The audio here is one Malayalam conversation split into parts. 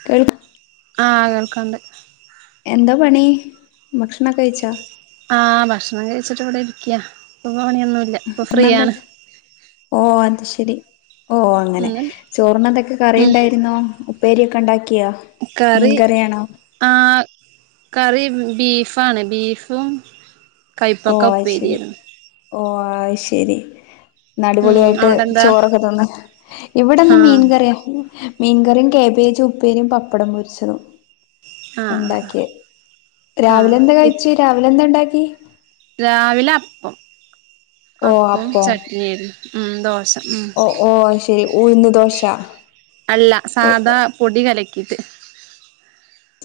[unintelligible] ആഹ് കേൾക്കാണ്ട് എന്താ പണി ഭക്ഷണൊക്കെ കയിച്ചാ- ആഹ് ഭക്ഷണം കഴിച്ചിട്ട് ഇവടെ ഇരിക്ക്യ ഇപ്പൊ പണിയൊന്നു പിന്നെന്താ ഓ അത് ശരി ഓ അങ്ങനെ ഇന്ന് ചോറിനെന്തൊക്കെ ഉം കറിയുണ്ടായിരുന്നു ഉപ്പേരിയൊക്കെണ്ടാക്കിയോ കറി ആഹ് കറി ബീഫാണ് ബീഫും കൈപ്പക്ക ഓഹ് അയ് ശരി ഉപ്പേരിയായിരുന്നു ഓഹ് അയ് ശരി ഉം അടിപൊളിയായിട്ട് അവിടെന്താ ചോറൊക്കെ തിന്ന് ഇവിടെന്ന് ആഹ് മീൻ കറിയ- മീൻകറിയും കാബേജ് ഉപ്പേരിയും പപ്പടം പൊരിച്ചതും ആഹ് ഒണ്ടാക്കിയെ ആഹ് രാവിലെ എന്താ കഴിച് രാവിലെന്താണ്ടാക്കി രാവിലെ അപ്പം ഓ അപ്പവും അപ്പോ ചട്നിയേരുന്നു ഉം ദോശ ഉം ഓ ഓ അയ് ശരി ഉഴുന്ന് ദോശ അല്ല സാധാ പൊടി കലക്കിയിട്ട്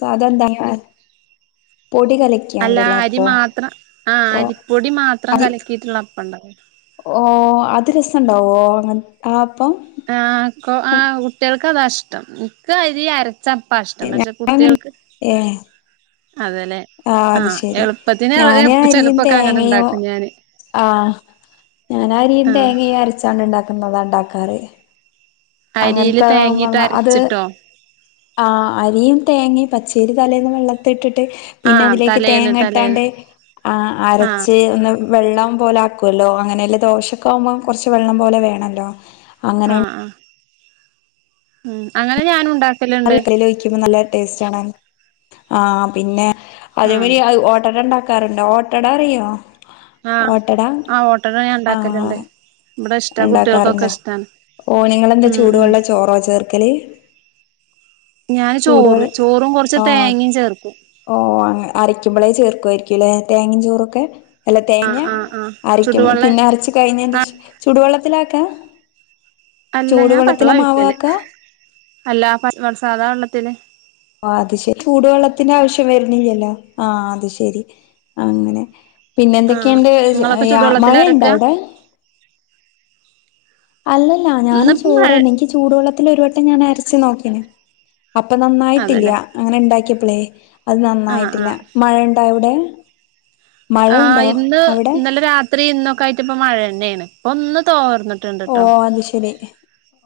സാധ എന്താ പൊടി കല അല്ല അരി മാത്രം ആഹ് അരിപ്പൊടി മാത്രം അതി കലക്കിയിട്ടുള്ള അപ്പ ണ്ടാവുലോ ഓ അത് രസംണ്ടാവോ അങ്ങ ആ അപ്പം ആഹ് കോ ആഹ് കുട്ടികൾക്ക് അതാ ഇഷ്ടം എൻക്ക് അരി അര ചപ്പാ ഇഷ്ടം പക്ഷെ ഞങ്ങ കുട്ടികൾക്ക് അതെലെ ആഹ് അത് ശെരി ഞാന് അരിയും ചെലപ്പൊക്കെ അങ്ങനെ തേങ്ങയോ ഇണ്ടാക്കും ഞാന് ആഹ് ഞാൻ അരിയും ആഹ് തേങ്ങയും അരച്ചാ ണ്ട് ഉണ്ടാക്കുന്നതാ ഉണ്ടാക്കാറ് അരിയില് തേങ്ങയിട്ട് അങ്ങനത്തെതാവുമ്പ അത് അരച്ചിട്ടോ ആഹ് അരിയും തേങ്ങയും പച്ചേരി തലേന്ന് വെള്ളത്തി ഇട്ടിട്ട് പിന്നെ ആഹ് അതിലേക്ക് തലേന്ന് തേങ്ങ തലേന്ന് ഇട്ടാട്ട് ആഹ് ആഹ് അരച്ച് വെള്ളം പോലെ ആക്കുവല്ലോ അങ്ങനെല്ല ദോഷക്കാവുമ്പോം കുറച്ച് വെള്ളം പോലെ വേണല്ലോ അങ്ങനെ ആഹ് ആഹ് ഉം അങ്ങനെ ഞാനും ഉണ്ടാ നല്ല കൽ ഒഴിക്കുമ്പോ നല്ല ടേസ്റ്റ് ആണ് ആഹ് പിന്നെ അതേ ആഹ് മരി അഹ് ഓട്ടട ഉണ്ടാക്കാറുണ്ട് ഓട്ടട അറിയോ ആഹ് ഓട്ടട ആഹ് ഓട്ടട ഞാൻ ഉണ്ടാക്കലുണ്ട് ആഹ് ഇവിടെ ഇഷ്ടാ കുട്ടികൾക്കൊക്കെ ഉണ്ടാക്കാറുണ്ടോ ഇഷ്ടാണ് ഓ നിങ്ങളെന്താ ഉം ഉം ചൂടുവെള്ള ചോറോ ചേർക്കല് ഞാന് ചോറ് ചൂടുവെള്ളം ചോറും കുറച്ച് ആഹ് തേങ്ങയും ചേർക്കും ഓ അങ്ങനെ അരയ്ക്കുമ്പോളേ ചേർക്കുവായിരിക്കുംല്ലെ തേങ്ങയും ചോറൊക്കെ അ ല്ല ആഹ് തേങ്ങ ആഹ് ആഹ് അരക്കും ചുടുവെള്ള പിന്നെ അരച്ച് കഴിഞ്ഞതിൻ്റെ ആഹ് ശേഷം ചൂടുവെള്ളത്തിലാക്ക അല്ല ഞാൻ ചൂടുവെള്ളത്തില പച്ചവെള്ള മാവ് ഒഴിക്കല് ആക്ക അല്ല പച് സാദ വെള്ളത്തില് ഓ അത് ശരി ചൂടുവെള്ളത്തിന്റെ ആവശ്യം വര് ണില്ലല്ലോ ആഹ് അത് ശരി അങ്ങനെ പിന്നെ ആഹ് എന്തൊക്കെയുണ്ട് നിങ്ങളൊക്കെ യാ ചുടുവെള്ളത്തില മഴയുണ്ടോ അരക്ക അവിടെ അല്ലല്ല ഞാനും ഇന്നിപ്പോ മഴ ചോറ്ന്നെ എനിക്ക് ചൂടുവെള്ളത്തി ഒരു വട്ടം ഞാൻ അരച്ചു നോക്കീനി അപ്പൊ നന്നായിട്ടില്ല അതെല്ലേ അങ്ങനെ ഉണ്ടാക്കിയപ്പളേ അത് ആഹ് നന്നായിട്ടില്ല ആഹ് മഴണ്ടോ അവിടെ മഴ ആഹ് ഉണ്ടോ ഇന്ന് അവിടെ ഇന്നലെ രാത്രി ഇന്നൊക്കെ ആയിട്ട് ഇപ്പ മഴ തന്നെയാണ് ഇപ്പൊ ഒന്ന് തോർന്ന് ഓ അത് ശരി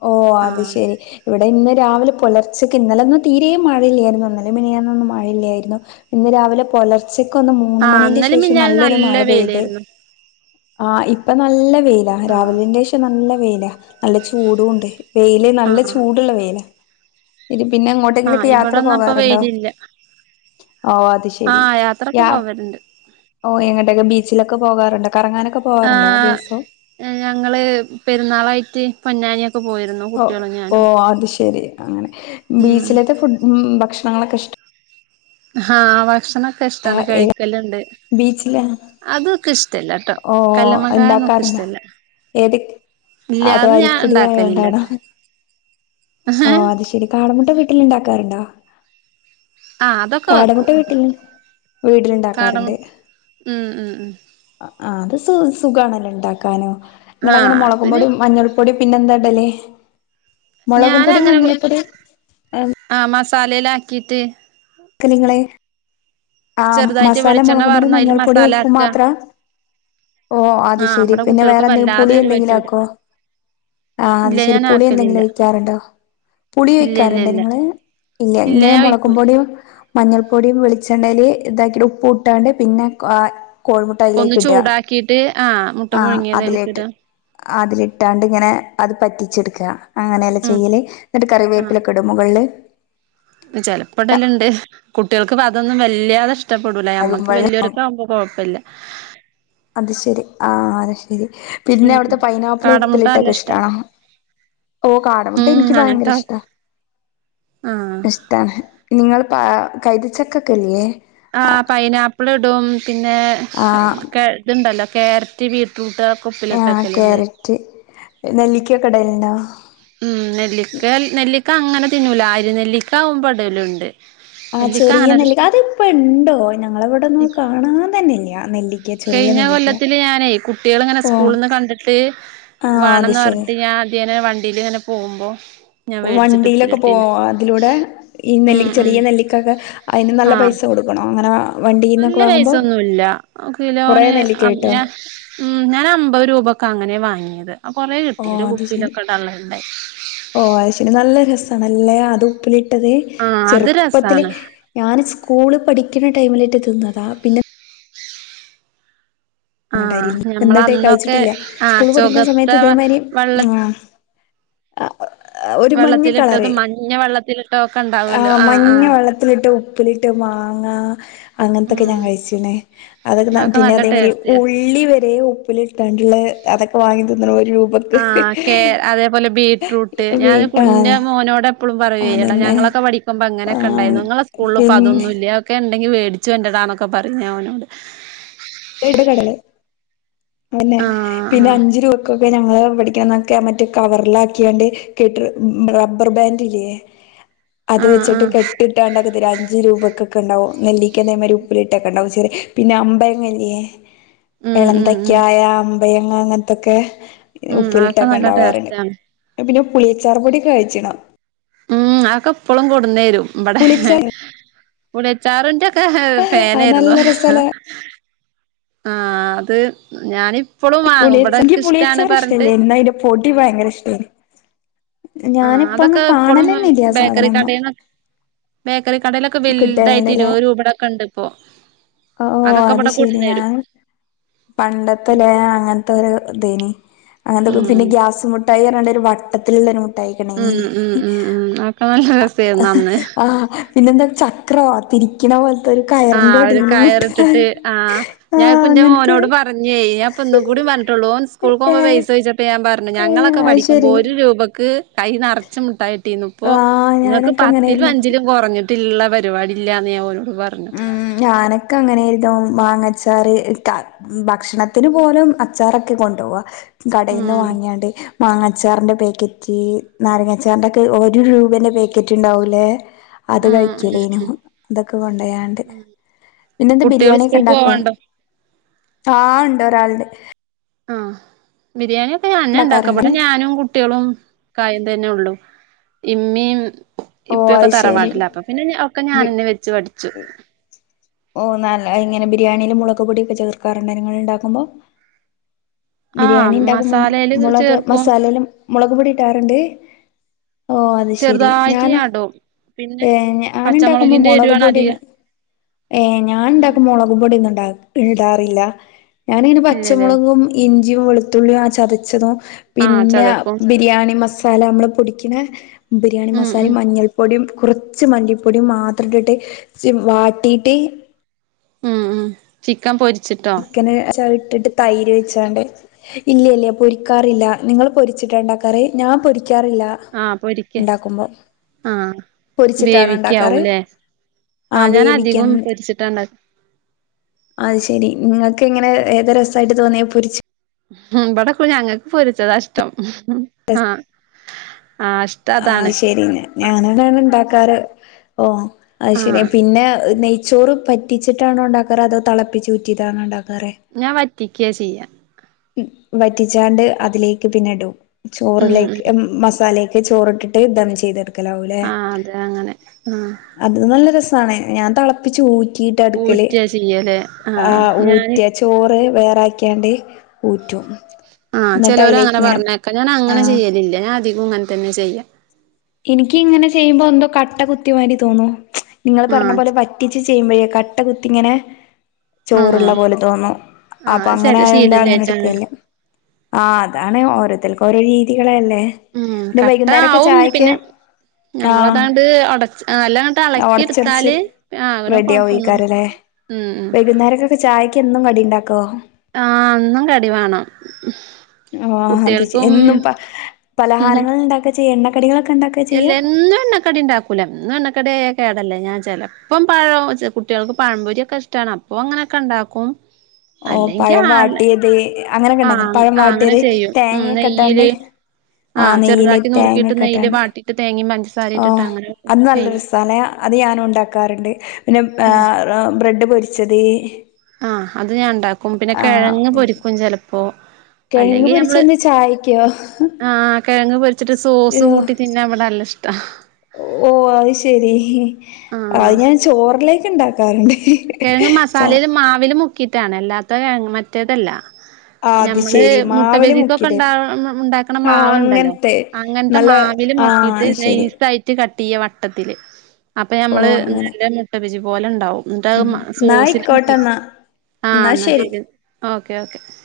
ഓ അത് ആഹ് ശരി ഇവിടെ ഇന്ന് രാവിലെ പുലർച്ചയ്ക്ക് ഇന്നലെന്നും തീരേ മഴയില്ലായിരുന്നു ഇന്നലും മിനിയാന്നൊന്നും മഴയില്ലായിരുന്നു ഇന്ന് രാവിലെ പുലർച്ചക്കൊന്ന് മൂന്ന് ആഹ് മണിൻ്റെ ഇന്നലിം ശേഷം മിഞ്ഞാന്നും നല്ലൊരു നല്ല മഴ പെയ്ത് വെയിലായിരുന്നു ആഹ് ഇപ്പ നല്ല വെയില ആഹ് രാവിലിന്റെ പ നല്ല വെയില നല്ല ചൂടൊണ്ട് വെയില് നല്ല ആഹ് ചൂടുള്ള വെയില ഇനി പിന്നെ ആഹ് എങ്ങോട്ടെങ്കിലൊക്കെ യാത്ര ഇവിടൊന്നും ഇപ്പൊ പോകാറുണ്ടോ വെയിലില്ല ഓ അത് ശെരി ആഹ് യാത്രൊക്കെ യാ പോവലുണ്ട് ഓ എങ്ങട്ടൊക്കെ ബീച്ചിലൊക്ക പോവാറുണ്ട് കറങ്ങാനൊക്കെ പോകാറുണ്ടോ ദിവസവും ആഹ് ഞങ്ങള് പെരുന്നാളായിട്ട് പൊന്നാനിയൊക്കെ പോയി ഓ ഓ അത് ശെരി അങ്ങനെ ഉം ബീച്ചിലത്തെ ഫുഡ് ഉം ഭക്ഷണങ്ങളൊക്കെ ഇഷ്ട ആഹ് ഭക്ഷണൊക്കെ ഇഷ്ടമാണ് കഴിക്കല്ണ്ട് ബീച്ചില അതൊക്കെ ഇഷ് ടല്ല ട്ടോ ഓ കല്ലുമ്മക്കയന്നും ക്ക്‌ ഉണ്ടാക്കാറുണ്ടോ ഇഷ്ടല്ല ഏത് ഇല്ല അത് ഞാൻ അരിപ്പൊടി ആയോണ്ടാണോ ഉണ്ടാക്കലില്ലട്ടോ ഓ അത് ആഹ് ശെരി കാടമുട്ട വീട്ടില് ഇണ്ടാക്കാറുണ്ടോ അതൊക്കെ വെക്കും കാടമുട്ട വീട്ടിൽ കാടം വീടിലുണ്ടാക്കാറുണ്ട് ഉം ഉം ഉം ആഹ് അത് സു സുഖാണല്ലോ ഉണ്ടാക്കാനും ആഹ് നിങ്ങളെങ്ങനെ അതിന് മുളകുപ്പോടി മഞ്ഞൾ പൊടി പിന്നെന്ത ഇടൽ മുളകും ല പൊടി അങ്ങനെ മഞ്ഞൾപ്പൊടി ആഹ് മസാലയിലാക്കിയിട്ട് ക്ക് നിങ്ങളെ ആ ചെറുതായിട്ട് മസാല വെളിച്ചെണ്ണ മുളകും പൊടി വാർന്ന് അതില് മഞ്ഞൾപ്പൊടി മസാല ഉപ്പും ആക്ക മാത്ര ഓ അത് ആഹ് ശെരി ഇബടെ പിന്നെ കുട്ടികൾക്ക് വേറെന്തെങ്കിലും വല്ലാതെ പുളി എരു എന്തെങ്കിലും പറ്റൂല ആക്കോ ആഹ് അത് ഇല്ല ശരി ഞാൻ പുളി എന്തെങ്കിലും ആക്കലില്ല ഒഴിക്കാറുണ്ടോ പുളി ഇല്ല ഇല്ല ഒഴിക്കാറുണ്ട് ഇല്ല നിങ്ങള് ഇല്ല ഇങ്ങനെ ഞാൻ ഒഴിക്കൂല മുളക്കുപോടിയും മഞ്ഞൾപ്പൊടിയും വെളിച്ചെണ്ണയിൽ ഇതാക്കിട്ട് ഉപ്പ് ഇട്ടാണ്ട് പിന്നെ കാ കോഴിമുട്ട ഒന്ന് അതിലേക്ക് ഇടാ ചൂടാക്കിട്ട് ആഹ് മുട്ട ആഹ പുഴുങ്ങിയത് അതിലേട്ട്. അയില്ക്കിടാ അതിലിട്ടാണ്ട് ഇങ്ങനെ അത് പറ്റിച്ചെടുക്കുക അങ്ങനെയലെ ഉം ചെയ്യല് എന്നിട്ട് കറിവേപ്പില. ടുമുകളിൽ. ചെലപ്പം ഇടൽ ഇണ്ട് കുട്ടികൾക്ക് അതൊന്നും വല്യാതെ ഇഷ്ടപ്പെടൂല നമ്മക്ക് ആകുമ്പള് വല്യൊരുക്ക് ആവുമ്പോ കുഴപ്പമില്ല. അത് ശെരി ആ അത് ശെരി പിന്നെ ഉം അവിടുത്തെ പൈനാപ്പിള് കാടമുട്ട നല്ല ഉപ്പിലിട്ടൊക്കെ ഇഷ്ട ഇഷ്ടണോ? ഓ കാടമുട്ട ഉം എനിക്ക് ഭയങ്കര ഇഷ്ട. ആ ഇഷ്ടാണ് നിങ്ങൾ പ കൈത ചക്ക ഒക്കല്ലേ? ആ പൈനാപ്പിൾ ഇടും പിന്നെ ആഹ് ഇതുണ്ടല്ലോ ക്യാരറ്റ് ബീട്രൂട്ട്. ആ ക്യാരറ്റ് നെല്ലിക്കൊക്കെ ഇടല്ണ്ടോ? ഉം നെല്ലിക്ക നെല്ലിക്ക അങ്ങനെ തിന്നൂല അരി നെല്ലിക്കാവുമ്പോ ഇടലുണ്ട്. ആ നെല്ലിക്ക ചെറിയ അങ്ങനെ നെല്ലിക്ക അത് ഇപ്പോ ഇണ്ടോ ഞങ്ങളെവിടെ ഒന്നും ഇഷ് കാണാൻ തന്നെയില്ല നെല്ലി കഴിഞ്ഞ കൊല്ലത്തില് ഞാനേ കുട്ടികൾ ഇങ്ങനെ ഓഹ് സ്കൂളിന്ന് കണ്ടിട്ട്. ആഹ് അത് വാണംന്ന് ശരി പറഞ്ഞിട്ട് ഞാൻ അധിയേന വണ്ടിയിൽ ഇങ്ങനെ പോകുമ്പോ. ഞാൻ മേടിച്ചിട്ട് വണ്ടിയിലൊക്കെ പോ ഉപ്പിലിട്ടീന്ന് അതിലൂടെ ഈ നെ ഉം ഉം ചെറിയ നെല്ലിക്കൊക്കെ അതിന് നല്ല ആഹ് പൈസ കൊടും ക്കണം അങ്ങനെ. വണ്ടീന്നൊക്കെ നല്ല വാങ്ങുമ്പോ പൈസൊന്നുല്ല കൊറേ കിലോന് നെല്ലിക്ക അ കിട്ടോ ഉം ഞാൻ അമ്പത് രൂപൊക്കെ അങ്ങനെ വാങ്ങിയത് ആ കൊറെ കിട്ടി ഓഹ് ഒരു അത് ശരി കുപ്പയിലൊക്കെ ഇടാ ള്ളത്. ഓ അയി ശരി നല്ല രസാണല്ലേ അത് ഉപ്പിലിട്ടത് ആഹ് അത് ചെറുപ്പത്തില്. രസാണ് ഞാൻ സ്കൂള് പഠിക്കുന്ന ടൈമിലേറ്റെ തിന്നതാ പിന്നെ. ആഹ് ഞമ്മള് എന്നിട്ടേ അന്നൊക്കെ കഴിച്ചിട്ടില്ല ആഹ് സ്കൂള് പഠിക്കുന്ന ചൊകത്ത സമയത്ത് ഇതേമാതിരി വെള്ള ആ ആ ഒരു മഞ്ഞ കളർ പിഞ്ഞ വെള്ളത്തില്. ടോക്കണ്ട. ആ മഞ്ഞ വെള്ളത്തിലിട്ട് ഉപ്പിലിട്ട് മാങ്ങ. അങ്ങനത്തൊക്കെ ഉം ഞാൻ കഴിച്ചിന് അതൊക്കെ പിന്നെ നല്ല അതേമാരി ടേസ്റ്റ് ആയിരുന്നു ഉള്ളി വരെ. ലിട്ടാണ്ടുള്ള അതൊക്കെ വാങ്ങി തിന്ന്ണ് ഒരു രൂപ. ആ കേ അതേപോലെ ബീറ്റ്റൂട്ട് ഞാൻ വീട്ടാ കുഞ്ഞ ഇന്റെ മോനോട് എപ്പഴും പറയു എയ് എടാ അതന്നെ ഞങ്ങളൊക്കെ പഠിക്ക ്പ ആ അങ്ങനൊക്കെ ഉണ്ടായിരുന്നു നിങ്ങളെ സ്കൂളിൽ ഇപ്പ പിന്നെ അതൊന്നുമില്ലേ ഒക്കെ ഉണ്ടെങ്കി മേടിച്ചു കൊണ്ടടാന്നൊക്കെ പറയും. അവനോട് [unintelligible] ക്കൻ ആഹ് ആഹ് മറ്റേ കവറില ആാക്കിയാണ്ട് കെട്ടിണ റബ്ബർ ബാൻഡ്ല്ലേ? അത് ആഹ് വെച്ചിട്ട് ആഹ് കെട്ടി ഇട്ടാണ്ടാക്ക ഒരു അഞ്ച് രൂപ കൊക്കെണ്ടാകും നെല്ലിക്ക അതേ മാതിരി ഉപ്പിലിട്ടൊ കെണ്ടാകും പിന്നെ അമ്പയങ്ങലെ? ഉം ഉം ഉം എളന്തക്കായ അമ്പയങ്ങ അങ്ങനത്തൊക്കെ. ഉം അതൊക്കെ ഉപ്പിലിട്ടൊക്കെ നല്ല ഉണ്ടാവാറുണ്ട് ടേസ്റ്റാണ് പിന്നെ പുളിയച്ചാർ പൊടി ഒകെ കഴിച്ച് ണോ? ഉം അതൊക്കെ ഇപ്പളും കൊടുന്നേരും ഇവിടെ. പുളിച്ചാർ പുളി അച്ചാറിന്റെ ഒക്കെ അത് ഫാൻയിരുന്നു. നല്ല രസല്ലേ ആ അത് ഞാന്. എനിക്ക് പുളിയച്ചാറ് ഇഷ്ടല്ലേ യിരുന്നു എന്നാ അതിന്റെ പൊടി ഭയങ്കര ഇഷ്ട്ടെനി ആഹ് ഞാനിപ്പോഴൊന്നും അതൊക്കെ ഇപ്പളും കാണലെന്നെ ഇല്ലാ സാധനം ബേക്കറി ഒന്നും. കടേന്നൊ ബേക്കറി കടേലൊക്കെ. ക്കെ വലുതായിട്ട് കിട്ടലുണ്ടല്ലേ ഇരുപത് രൂപേടൊക്കെ ഇണ്ട് ഇപ്പോ ഓ അതൊക്കെ ഇവിടെ കൊടുന്നേരും. പണ്ടത്തെല്ല അങ്ങനത്തെ ഒരു ഇതേനി അങ്ങനത്തെ പിന്നെ ഉം ഗ്യാസ് മുട്ട ട്ടായി പറഞ്ഞാണ്ട് ഒരു വട്ടത്തിലുള്ള. ഉം [unintelligible] ഉം ഹി ഉം ഉം അതൊക്കെ നല്ല രസമായിരുന്നു അന്ന് ആഹ് പിന്നെ എന്താ ചക്രവാത്തിരി. പോലത്തെ ഒരു കയറിന്റെറെ ആഹ് വടി ഒരു കയറിട്ടിട്ട് മുട്ടായി ആഹ് ആ് ഞാനിപ്പോ എന്റെ അങ്ങനത്തെ. മോനോട് പറഞ്ഞേ ഞാപ്പൊന്നും കൂടി പറഞ്ഞിട്ടുള്ളൂ സ്കൂൾ ഏ പോകുമ്പോ പൈസ ചോദിച്ചപ്പോ ഞാൻ പറഞ്ഞെ യ്. ഏ ഞങ്ങളൊക്കെ അത് പഠിക്കുമ്പോ ശരി ഒരു രൂപക്ക് കൈ നറചും മുട്ടായിട്ടീന്നു. അപ്പൊ ആഹ് ഇങ്ങക്ക് ഞാനൊക്കെ പത്തില്ന്നും അങ്ങനെയായിരുന്നു അഞ്ചിലും കൊറഞ്ഞിട്ടുള്ള പരിപാടി ഇല്ലാന്ന് ഞാൻ ഓലോട് പറഞ്ഞു ഞാനൊക്കെ അങ്ങനേര്ന്നു മാങ്ങച്ചാറ് ഒട്ടാ ഭക്ഷണത്തിന് പോലും അച്ചാറൊക്കെ കൊണ്ടോവാ ഉം കടയിന്ന് വാങ്ങിയാണ്ട് മാങ്ങച്ചാറിൻ്റെ പാക്കറ്റ് നാരങ്ങച്ചാറിന്റൊക്കെ ഒരു രൂപേന്റെ പാക്കറ്റ് ഉണ്ടാവുല്ലേ അത് ഉം ഉം കഴിക്കലേനു ഉം ഇതൊക്കെ കൊണ്ടയാണ്ട് ഉം പിന്നെന്ത കുട്ടികൾ ബിരിയാണിയൊക്കെ സ്കൂൾക്ക് ഇണ്ടാക്കോ പോവാണ്ടോ ആഹ ഇണ്ട് ഒരാൾണ്ട് ആഹ ബിരിയാണിയൊക്കെ ഞാനെന്നെണ്ടാക്ക ഉണ്ടാക്കാറുണ്ട് ഇബടെ ഞാനും കുട്ട്യാളും ക്കായും തന്നെ ഒള്ളു ഇമ്മീം ഓഹ് ഇപ്പിയൊക്കെ അത് ശരി തറവാട്ടില അപ്പൊ പിന്നെ ഒക്കെ ഞാനെന്നെ വെച്ചു പഠിച്ചു ഓ നല എങ്ങനെ ബിരിയാണില് മുളക് പൊടിയൊക്കെ ചേർക്കാറുണ്ടോ നിങ്ങള്ണ്ടാക്കുമ്പോ ആഹ് ബിരിയാണിണ്ടാക്കുമ്പോ മസാലേല് മുളക് ചേർക്കും മസാലയില് മുളക് പൊടി ഇടാറുണ്ട് ഓ അത് ശെരി ചെറുതായിട്ട് ഞാന് ഞാടും പിന്നെ ഏ ഞാന്ണ്ടാക്കുമ്പോ പച്ചമുളകിന്റെ മൊളക് എരുവാണ് പൊടി അധികം ഏ ഞാൻ ഉം ഇണ്ടാക്കുമ്പൊ മുളകു പൊടിയൊന്നും ഇടാ ഇടാറില്ല ഞാനയിന് ഇല്ലല്ലേ പച്ചമുളകും ഇഞ്ചി വെളുത്തുള്ളിയും ആ ചതച്ചതും ആഹ് പിന്നെ ചതക്കും ബിരിയാണി മസ ല നമ്മള് പൊടിക്ക്‌ണ ബിരിയാണി ഉം മസാലിം ഉം മഞ്ഞൾ പൊടിയും കുറച്ച് മല്ലിപ്പൊടിയും മാത്രട്ടി സി വാട്ടിയിട്ട് മ്മ് മ്മ് ചിക്കൻ പൊരിച്ചിട്ടോ ച്ചിക്കന് ച ഇട്ടിട്ട് തൈര് ഒയിച്ചാണ്ട് ഇല്ല ഇല്ല പൊരിക്കാറില്ല നിങ്ങള് പൊരിച്ചിട്ട ഇണ്ടാക്കാറ് ഞാൻ പൊരിക്കാറില്ല ആഹ് പൊരിക്ക ഉണ്ടാക്കുമ്പോ ആഹ് പൊരിച്ചിട്ടാണോ ഉണ്ടാക്കാറ് വേവിക്കാവൂലേ ആ ആഹ് ഞാൻ വേവിക്കാൻ അധികോം പൊരിച്ചിട്ടണ്ടാക്ക അത് ശെരി നിങ്ങൾക്ക് എങ്ങനെ ഏത രസായിട്ട് തോന്നിയെ പൊരിച്ച് മ്മ്ഹ് ഇബടെപ്പൊ ഞങ്ങക്ക് പൊരിച്ചതാ ഇഷ്ടം ആ ആഷ് ആഹ് ശരി ഞാനാതിണ് ഇണ്ടാക്കാറ് ഓ അത് ശരി ആഹ് പിന്നെ നെയ് നെയ്ചോറ് പറ്റിച്ചിട്ടാണോ ഇണ്ടാക്കാറ് അതോ തിളപ്പിചൂറ്റീതാണോ ഉണ്ടാക്കാറ് ഞാൻ വറ്റിക്ക ചെയ്യാ വറ്റിച്ചാണ്ട് അതിലേക്ക് പിന്നെ ഇടും ഉം ഉം ചോറിലേക്ക് എ മസാലേക്ക് ക് ചോറിട്ടിട്ട് ദം ചെയ്തെടുക്കലാവൂലേ ആഹ് അതെ അങ്ങനെ ആഹ് അത് നല്ല രസാണ് ഞാൻ തളപ്പിച്ച് ഊറ്റീ റ്റടുക്കല് ഊറ്റാ ചെയ്യലേ ആ ആഹ് ഞാന് ഊറ്റ ചോറ് വേറാക്കിയാണ്ട് ഊറ്റും ആഹ് എന്നിട്ട് അതിലേക്ക് ചെലോരങ്ങനെ ഇങ്ങനെ പറഞ്ഞേക്ക ഞാനങ്ങനെ ആഹ് ചെയ്യലില്ല ഞാൻ അധികും ഇങ്ങനെ തന്നെ ചെയ്യാ എനിക്ക് ഇങ്ങനെ ചെയ്യുമ്പോ എന്തോ കട്ട കുത്തിയമാരി തോന്നും നിങ്ങൾ ആഹ് പറഞ്ഞ പോലെ പ റ്റിച്ച് ചെയ്യുമ്പഴേ കട്ട കുത്തി ഇങ്ങനെ ആഹ് ചോറ്ള്ള പോലെ തോന്നും ആഹ് അപ്പൊ അത് അങ്ങനെ ചെല ആയോണ്ട് അങ്ങനെ ശീലല്ലായിട്ടാണ് എടുക്കലില്ല ആ അതാണ് ഓരോത്തൽക്ക്‌ ഓരോ രീതികളല്ലേ ഉം പിന്നെ വൈകുന്നേരൊക്കെ ചായി പിന്നെ നമ്മളതാണ്ട് ഉടച് നല്ലങ്ങട്ട് ഒടച്ചൊടച്ച് എളക്കിടുത്താല് ആ അങ്ങനെ റെഡി കൊഴപ്പൊന്നുല്ല ആവോയ്ക്കാരല്ലേ ഇം ഇം വൈകുന്നേരക്കൊക്കെ ചായയ്ക്ക് എന്നും കടി ഇണ്ടാക്കോ ആ എന്നും കടി വേണം ആ കുട്ടികൾക്കും അത്എന്നും പ പലഹാരങ്ങള് ഇണ്ടാക്ക ചെയ എണ്ണക്കടികളൊക്കെ ഉണ്ടാക്ക എല്ല എന്നു എണ്ണ കടിണ്ടാക്കൂല എന്നും എണ്ണക്കടിയായ കേടല്ലേ ഞാൻ ചെലപ്പം പഴോ കുട്ടിയൾക്ക് പഴംപൊരിയൊക്കെ ഇഷ് ടാണ് അപ്പൊ അങ്ങനെയൊക്കെ ഇണ്ടാക്കും ഓ പഴം വാട്ടിയത്. അങ്ങനെയൊക്കെണ്ടാക്കും ആഹ് പഴം ആഹ് അങ്ങനെ വാട്ടിയത് ചെയ്യും ഉം തേങ്ങയൊക്കെ ഇട്ടാണ്ട്. നെയ്യില് ആഹ് നെയ്യില് തേങ്ങയൊക്കെ ഇട്ടാണ്ട്. തേങ്ങിം പഞ്ചസാര ഇട്ടിട്ടങ്ങനെ അങ്ങനെ ചെയ്യും. പല അത് ഞാനുണ്ടാക്കാറുണ്ട് പിന്നെ ഉം ആഹ് ബ്രെഡ് പൊരിച്ചത്. ആഹ് അത് ഞാൻ ഉണ്ടാക്കും പിന്നെ ആഹ് കിഴങ്ങ് പൊരിക്കും ചെലപ്പോ. കിഴങ്ങ് അല്ലെങ്കിൽ നമ്മള് പൊരിച്ചത് ചായക്കോ ആഹ് കിഴങ്ങ് പൊരിച്ചിട്ട് സോസ് കൂട്ടി തി ന്നെ ഇവിടെ നല്ല ഇഷ്ടാ. ഓ അത് ശരി അത് ആഹ് ഞാൻ ചോറിലേക്ക് ഉണ്ടാ ക്കാറുണ്ട്. കിഴങ്ങ് മസാലേൽ മാവിൽ മുക്കിയിട്ടാണ് അല്ലാത്ത കിഴങ്ങ് മറ്റേതല്ല. ആ അത് ഞമ്മള് ശെരി മുട്ട മാവില് ബജിക്കൊക്കെ മുക്കിട് ഉണ്ട ഉണ്ടാക്ക്ണ ആ മാവുണ്ടല്ലോ. അങ്ങനത്തെ അങ്ങനത്തെ നല്ല മാവിൽ ആ മുക്കിയിട്ട് ശരി നൈസ് ആയി ട്ട് കട്ട് ചെയ്യ് വട്ടത്തില് അപ്പോ ഓ ഞമ്മള് അങ്ങനെ നല്ല മുട്ട ബജ്ജി പോലെ ഉണ്ടാവും. ഉം എന്നിട്ടത് ന്നാ സോസില് മുക്കി ആയിക്കോട്ടെന്നാ ആഹ് എന്നാ ശരി ഓക്കേ ഓക്കെ.